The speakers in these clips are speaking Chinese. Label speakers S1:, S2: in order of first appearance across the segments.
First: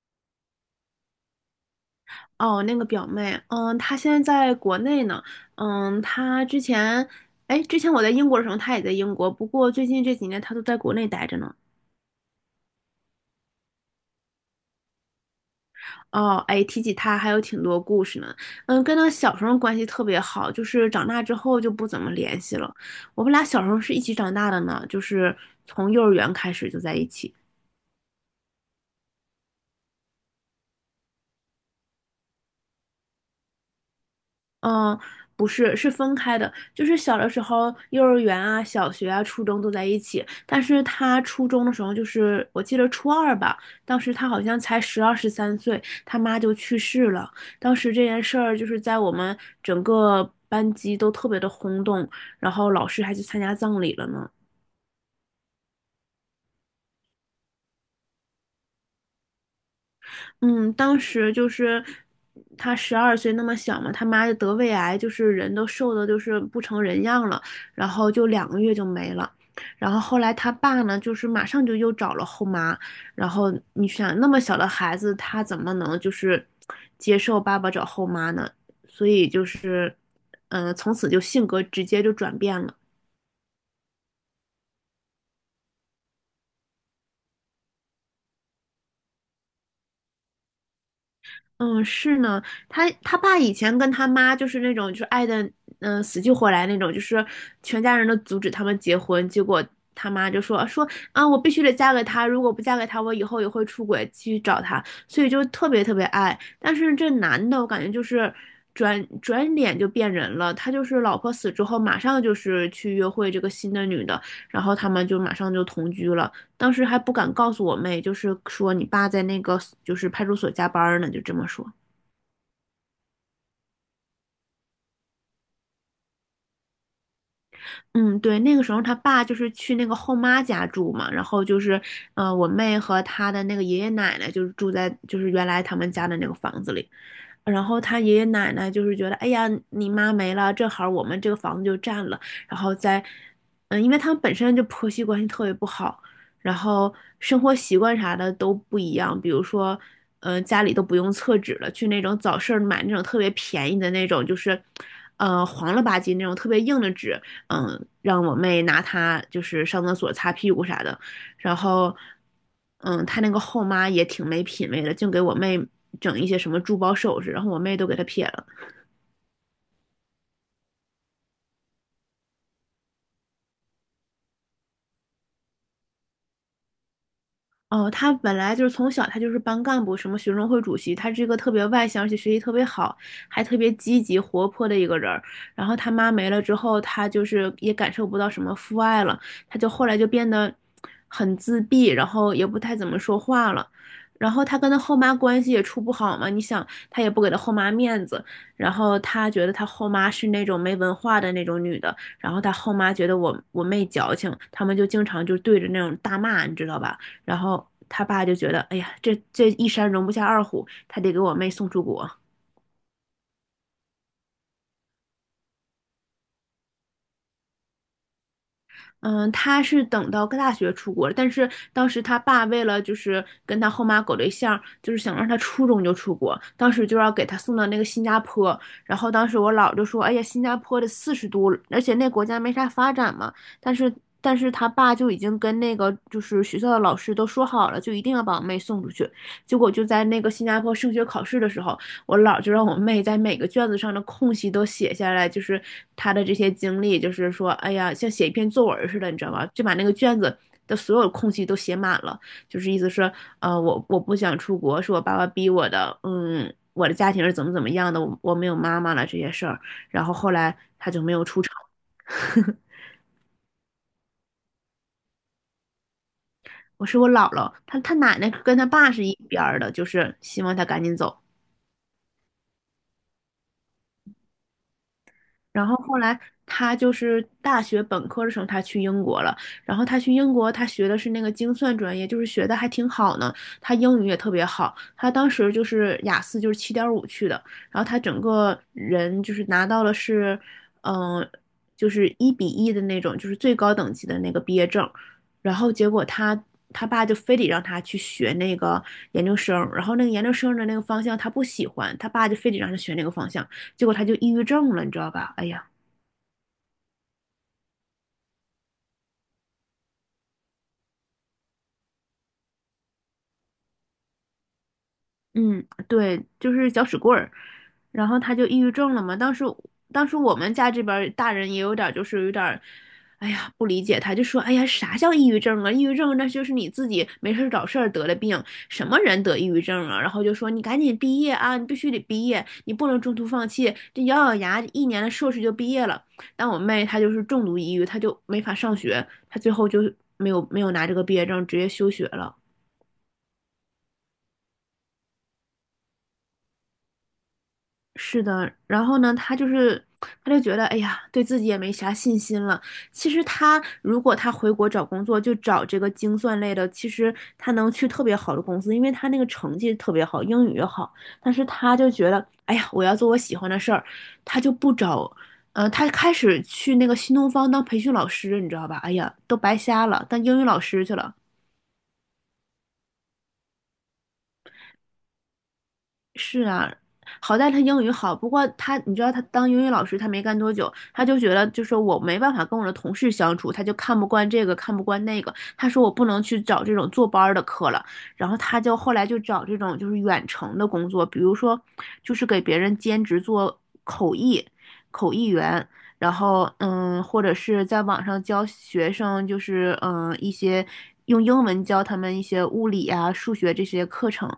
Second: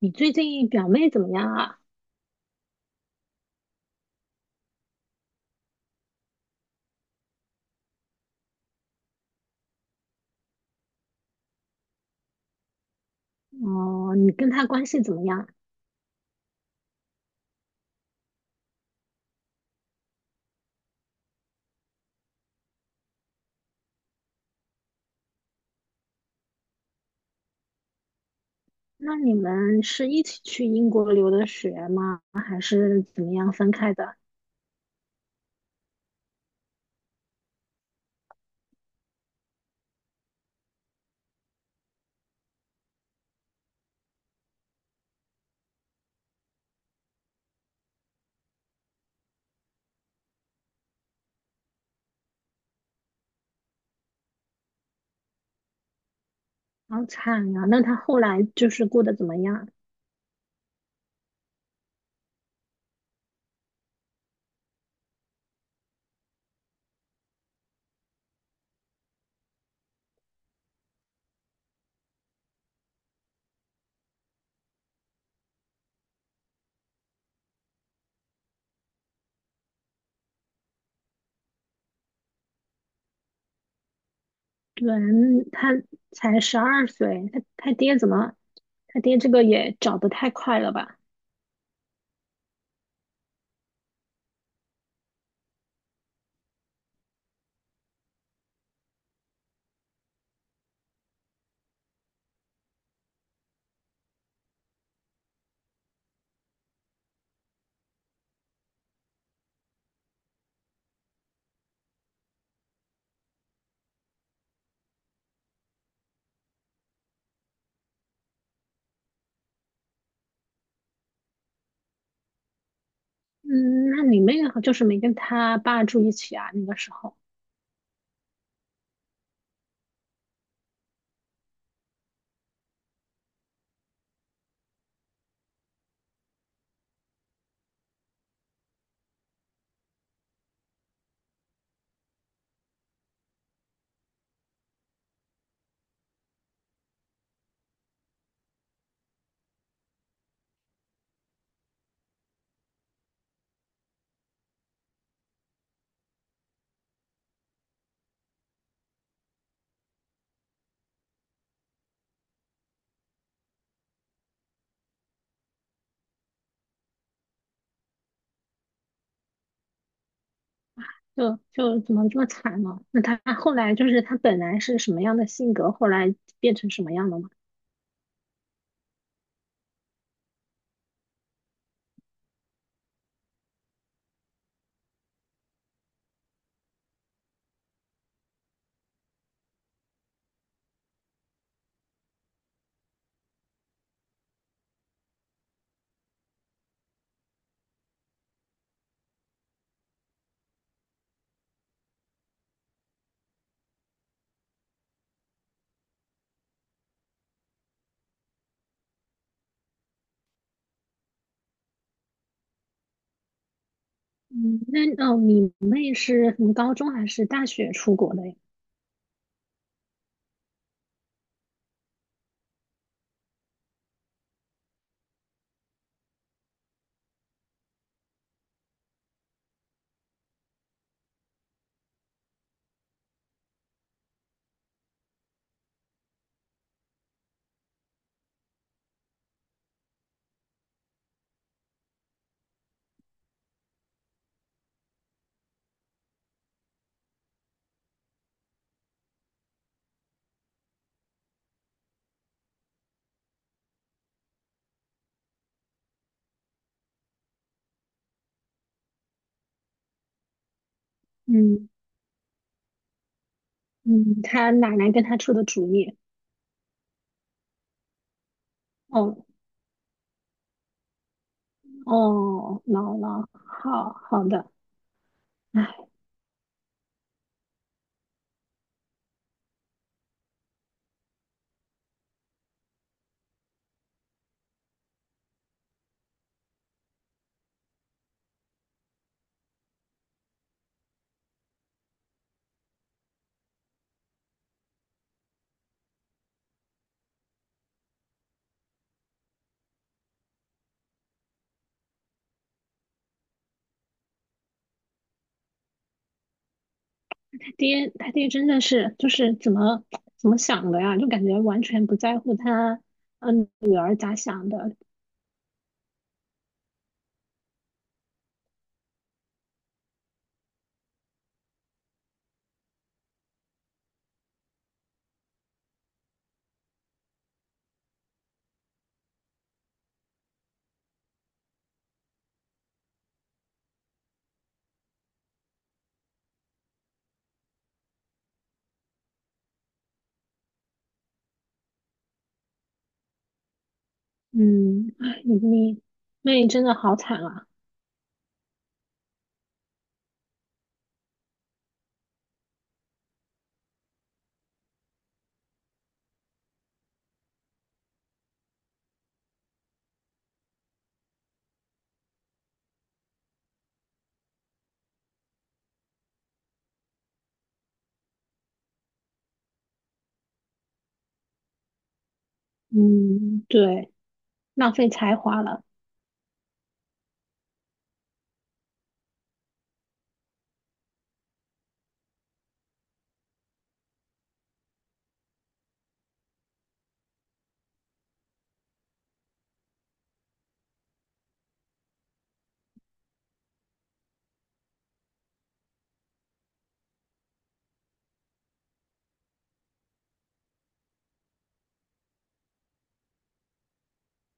S1: 你最近表妹怎么样啊？
S2: 哦，那个表妹，她现在在国内呢。嗯，她之前，哎，之前我在英国的时候，她也在英国，不过最近这几年她都在国内待着呢。
S1: 哦，你跟她关系怎么样？
S2: 哦，哎，提起她还有挺多故事呢。跟她小时候关系特别好，就是长大之后就不怎么联系了。我们俩小时候是一起长大的呢，就是从幼儿园开始就在一起。
S1: 那你们是一起去英国留的学吗？还是怎么样分开的？
S2: 嗯，不是，是分开的。就是小的时候，幼儿园啊、小学啊、初中都在一起。但是他初中的时候，就是我记得初二吧，当时他好像才12、13岁，他妈就去世了。当时这件事儿就是在我们整个班级都特别的轰动，然后老师还去参加葬礼了呢。
S1: 好惨呀！那她后来就是过得怎么样？
S2: 嗯，当时就是他12岁那么小嘛，他妈就得胃癌，就是人都瘦的，就是不成人样了，然后就2个月就没了。然后后来他爸呢，就是马上就又找了后妈，然后你想那么小的孩子，他怎么能就是接受爸爸找后妈呢？所以就是，从此就性格直接就转变了。
S1: 对，她才12岁，她爹怎么？她爹这个也找得太快了吧？
S2: 嗯，是呢，他爸以前跟他妈就是那种就是爱的，死去活来那种，就是全家人都阻止他们结婚，结果他妈就说啊，我必须得嫁给他，如果不嫁给他，我以后也会出轨，继续找他，所以就特别特别爱。但是这男的，我感觉就是转转脸就变人了，他就是老婆死之后，马上就是去约会这个新的女的，然后他们就马上就同居了。当时还不敢告诉我妹，就是说你爸在那个就是派出所加班呢，就这么说。
S1: 嗯，那你妹好就是没跟她爸住一起啊？那个时候
S2: 嗯，对，那个时候他爸就是去那个后妈家住嘛，然后就是，我妹和她的那个爷爷奶奶就是住在就是原来他们家的那个房子里，然后他爷爷奶奶就是觉得，哎呀，你妈没了，正好我们这个房子就占了，然后再，因为他们本身就婆媳关系特别不好，然后生活习惯啥的都不一样，比如说，家里都不用厕纸了，去那种早市儿买那种特别便宜的那种，就是，黄了吧唧那种特别硬的纸，让我妹拿它就是上厕所擦屁股啥的。然后，他那个后妈也挺没品位的，净给我妹整一些什么珠宝首饰，然后我妹都给他撇了。
S1: 就怎么这么惨呢？那她后来就是她本来是什么样的性格，后来变成什么样了吗？
S2: 哦，他本来就是从小他就是班干部，什么学生会主席，他是一个特别外向，而且学习特别好，还特别积极活泼的一个人儿。然后他妈没了之后，他就是也感受不到什么父爱了，他就后来就变得很自闭，然后也不太怎么说话了。然后他跟他后妈关系也处不好嘛，你想他也不给他后妈面子，然后他觉得他后妈是那种没文化的那种女的，然后他后妈觉得我妹矫情，他们就经常就对着那种大骂，你知道吧？然后他爸就觉得，哎呀，这一山容不下二虎，他得给我妹送出国。
S1: 嗯，那哦，你妹是从高中还是大学出国的呀？
S2: 嗯，他是等到大学出国，但是当时他爸为了就是跟他后妈搞对象，就是想让他初中就出国，当时就要给他送到那个新加坡。然后当时我姥就说：“哎呀，新加坡的40度，而且那国家没啥发展嘛。”但是但是他爸就已经跟那个就是学校的老师都说好了，就一定要把我妹送出去。结果就在那个新加坡升学考试的时候，我姥就让我妹在每个卷子上的空隙都写下来，就是她的这些经历，就是说，哎呀，像写一篇作文似的，你知道吧？就把那个卷子的所有空隙都写满了，就是意思是，我不想出国，是我爸爸逼我的，我的家庭是怎么怎么样的，我没有妈妈了这些事儿，然后后来她就没有出场。
S1: 嗯嗯，她奶奶跟她出的主意。
S2: 我是我姥姥，她奶奶跟她爸是一
S1: 哦
S2: 边儿的，就是希望她赶紧走。
S1: 哦，姥姥，好好的。
S2: 然后
S1: 唉，
S2: 后来他就是大学本科的时候，他去英国了。然后他去英国，他学的是那个精算专业，就是学的还挺好呢。他英语也特别好，他当时就是雅思就是7.5去的。然后他整个人就是拿到了是，嗯、就是1:1的那种，就是最高等级的那个毕业证。然后结果他爸就非得让他去学那个研究生，然后那个研究生的那个方向他不喜欢，他爸就非得让他学那个方向。结果他就抑郁症了，你知道吧？哎呀，
S1: 爹，他爹真的是就是怎么想的呀？就感觉完全不在乎他女儿咋想的。
S2: 嗯，对，就是搅屎棍儿，然后他就抑郁症了嘛。当时我们家这边儿大人也有点儿就是有点儿，哎呀，不理解他，就说哎呀，啥叫抑郁症啊？抑郁症那就是你自己没事儿找事儿得了病，什么人得抑郁症啊？然后就说你赶紧毕业啊，你必须得毕业，你不能中途放弃，这咬咬牙一年的硕士就毕业了。但我妹她就是重度抑郁，她就没法上学，她最后就没有拿这个毕业证，直接休学了。
S1: 嗯，唉你妹真的好惨啊。
S2: 是的，然后呢，他就觉得，哎呀，对自己也没啥信心了。其实他如果他回国找工作，就找这个精算类的，其实他能去特别好的公司，因为他那个成绩特别好，英语也好。但是他就觉得，哎呀，我要做我喜欢的事儿，他就不找，他开始去那个新东方当培训老师，你知道吧？哎呀，都白瞎了，当英语老师去了。
S1: 嗯，对，浪费才华了。
S2: 是啊，好在他英语好，不过他，你知道他当英语老师，他没干多久，他就觉得就是我没办法跟我的同事相处，他就看不惯这个，看不惯那个。他说我不能去找这种坐班儿的课了，然后他就后来就找这种就是远程的工作，比如说就是给别人兼职做口译，口译员，然后或者是在网上教学生，就是一些用英文教他们一些物理啊、数学这些课程。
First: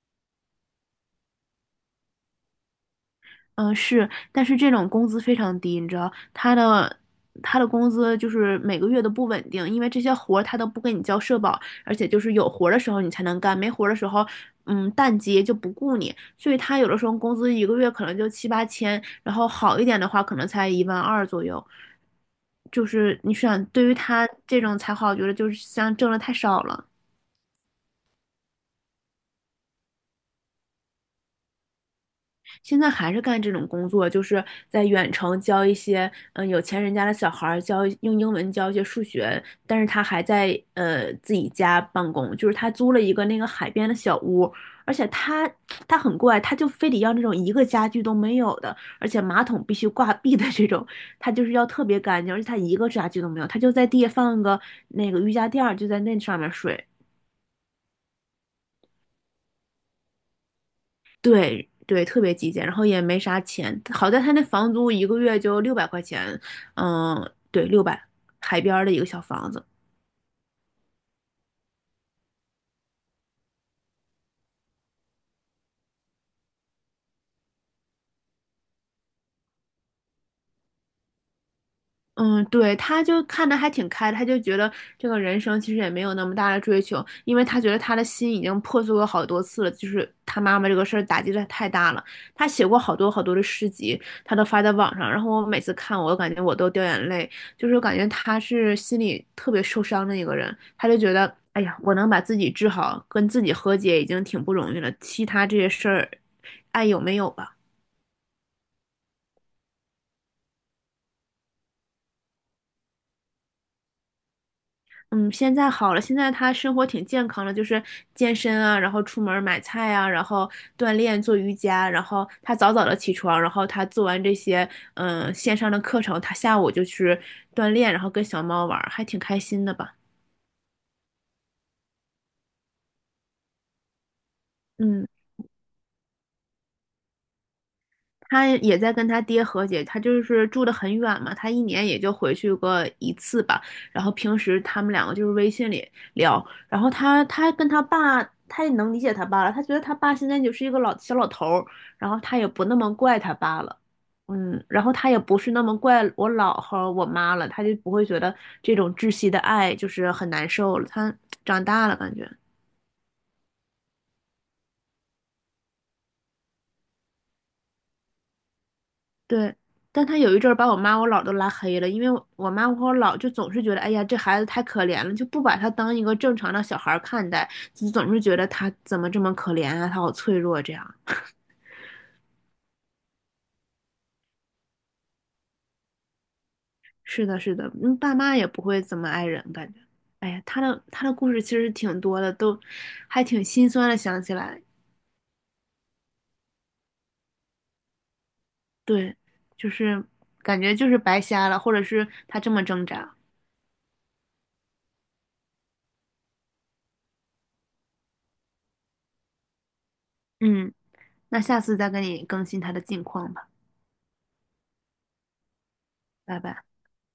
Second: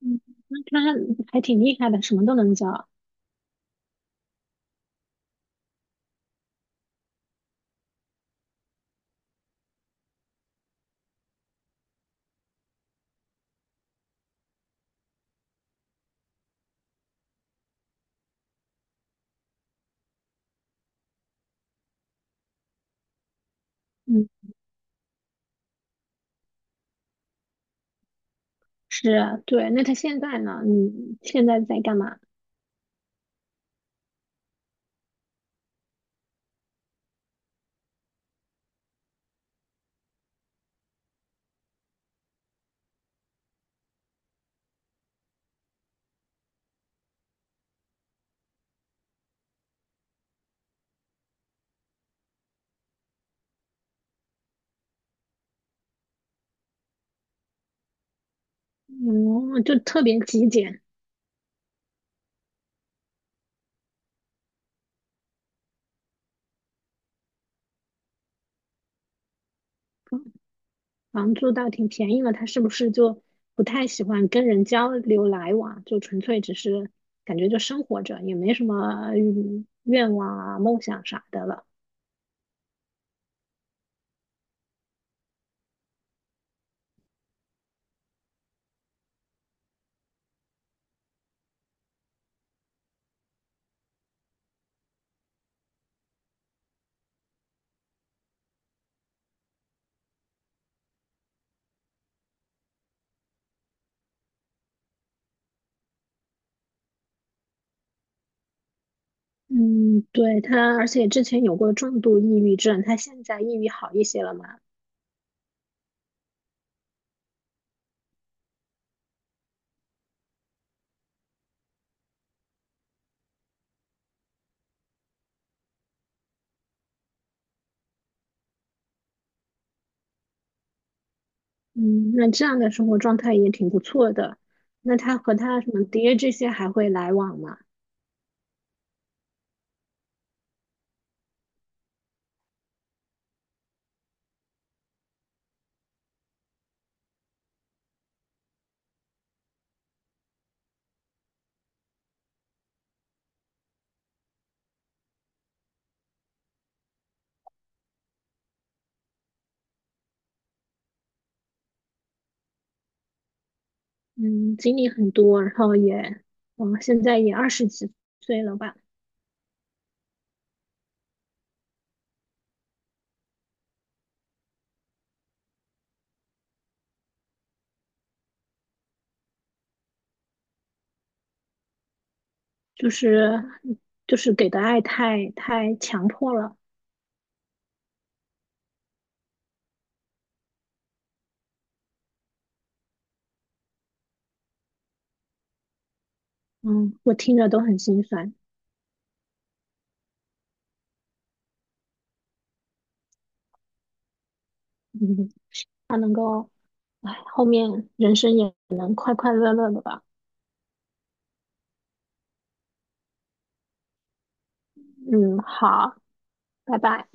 S1: 嗯，那他还挺厉害的，什么都能教。
S2: 嗯，是，但是这种工资非常低，你知道，他的工资就是每个月都不稳定，因为这些活儿他都不给你交社保，而且就是有活儿的时候你才能干，没活儿的时候，淡季就不雇你，所以他有的时候工资一个月可能就7、8千，然后好一点的话可能才1万2左右，就是你想，对于
S1: 嗯。
S2: 他这种才好，我觉得就是像挣的太少了。
S1: 是啊，对。那他现在呢？你现在在干嘛？
S2: 现在还是干这种工作，就是在远程教一些有钱人家的小孩儿教用英文教一些数学，但是他还在自己家办公，就是他租了一个那个海边的小屋，而且他很怪，他就非得要那种一个家具都没有的，而且马桶必须挂壁的这种，他就是要特别干净，而且他一个家具都没有，他就在地下放个那个瑜伽垫儿，就在那上面睡。
S1: 嗯，就特别极简，
S2: 对对，特别极简，然后也没啥钱。好在他那房租一个月就600块钱，嗯，对，六百，海边儿的一个小房子。
S1: 嗯房租倒挺便宜了。他是不是就不太喜欢跟人交流来往？就纯粹只是感觉就生活着，也没什么愿望啊、梦想啥的了。
S2: 嗯，对，他就看的还挺开的他就觉得这个人生其实也没有那么大的追求，因为他觉得他的心已经破碎过好多次了，就是他妈妈这个事儿打击的太大了。他写过好多好多的诗集，他都发在网上，然后我每次看我，我感觉我都掉眼泪，就是感觉他是心里特别受伤的一个人，他就觉得，哎呀，我能把自己治好，跟自己和解已经挺不容易了，其他这些事儿，爱有没有吧？
S1: 嗯，对，他，而且之前有过重度抑郁症，他现在抑郁好一些了嘛？
S2: 嗯，现在好了，现在他生活挺健康的，就是健身啊，然后出门儿买菜啊，然后锻炼做瑜伽，然后他早早的起床，然后他做完这些线上的课程，他下午就去锻炼，然后跟小猫玩儿还挺开心的吧。
S1: 嗯，那这样的生活状态也挺不错的。那
S2: 嗯。
S1: 他和他什么爹这些还会来往吗？
S2: 他也在跟他爹和解，他就是住得很远嘛，他一年也就回去过一次吧。然后平时他们两个就是微信里聊，然后他跟他爸，他也能理解他爸了，他觉得他爸现在就是一个老小老头儿，然后他也不那么怪他爸了，然后他也不是那么怪我姥和我妈了，他就不会觉得这种窒息的爱就是很难受了，他长大了感觉。
S1: 嗯，经历很多，然后也，嗯，现在也20几岁了吧，
S2: 对，但他有一阵儿把我妈我姥儿都拉黑了，因为我妈和我姥就总是觉得，哎呀，这孩子太可怜了，就不把他当一个正常的小孩儿看待，就总是觉得他怎么这么可怜啊，他好脆弱这样。
S1: 就是就是给的爱太强迫了，
S2: 是的，是的，爸妈也不会怎么爱人，感觉，哎呀，他的故事其实挺多的，都还挺心酸的，想起来，
S1: 嗯，我听着都很心酸，
S2: 对，就是感觉就是白瞎了，或者是他这么挣扎，
S1: 嗯，他能够，哎，后面人生也能快快乐乐的吧，
S2: 嗯，那下次再跟你更新他的近况吧，
S1: 嗯，好，
S2: 拜拜。
S1: 拜拜。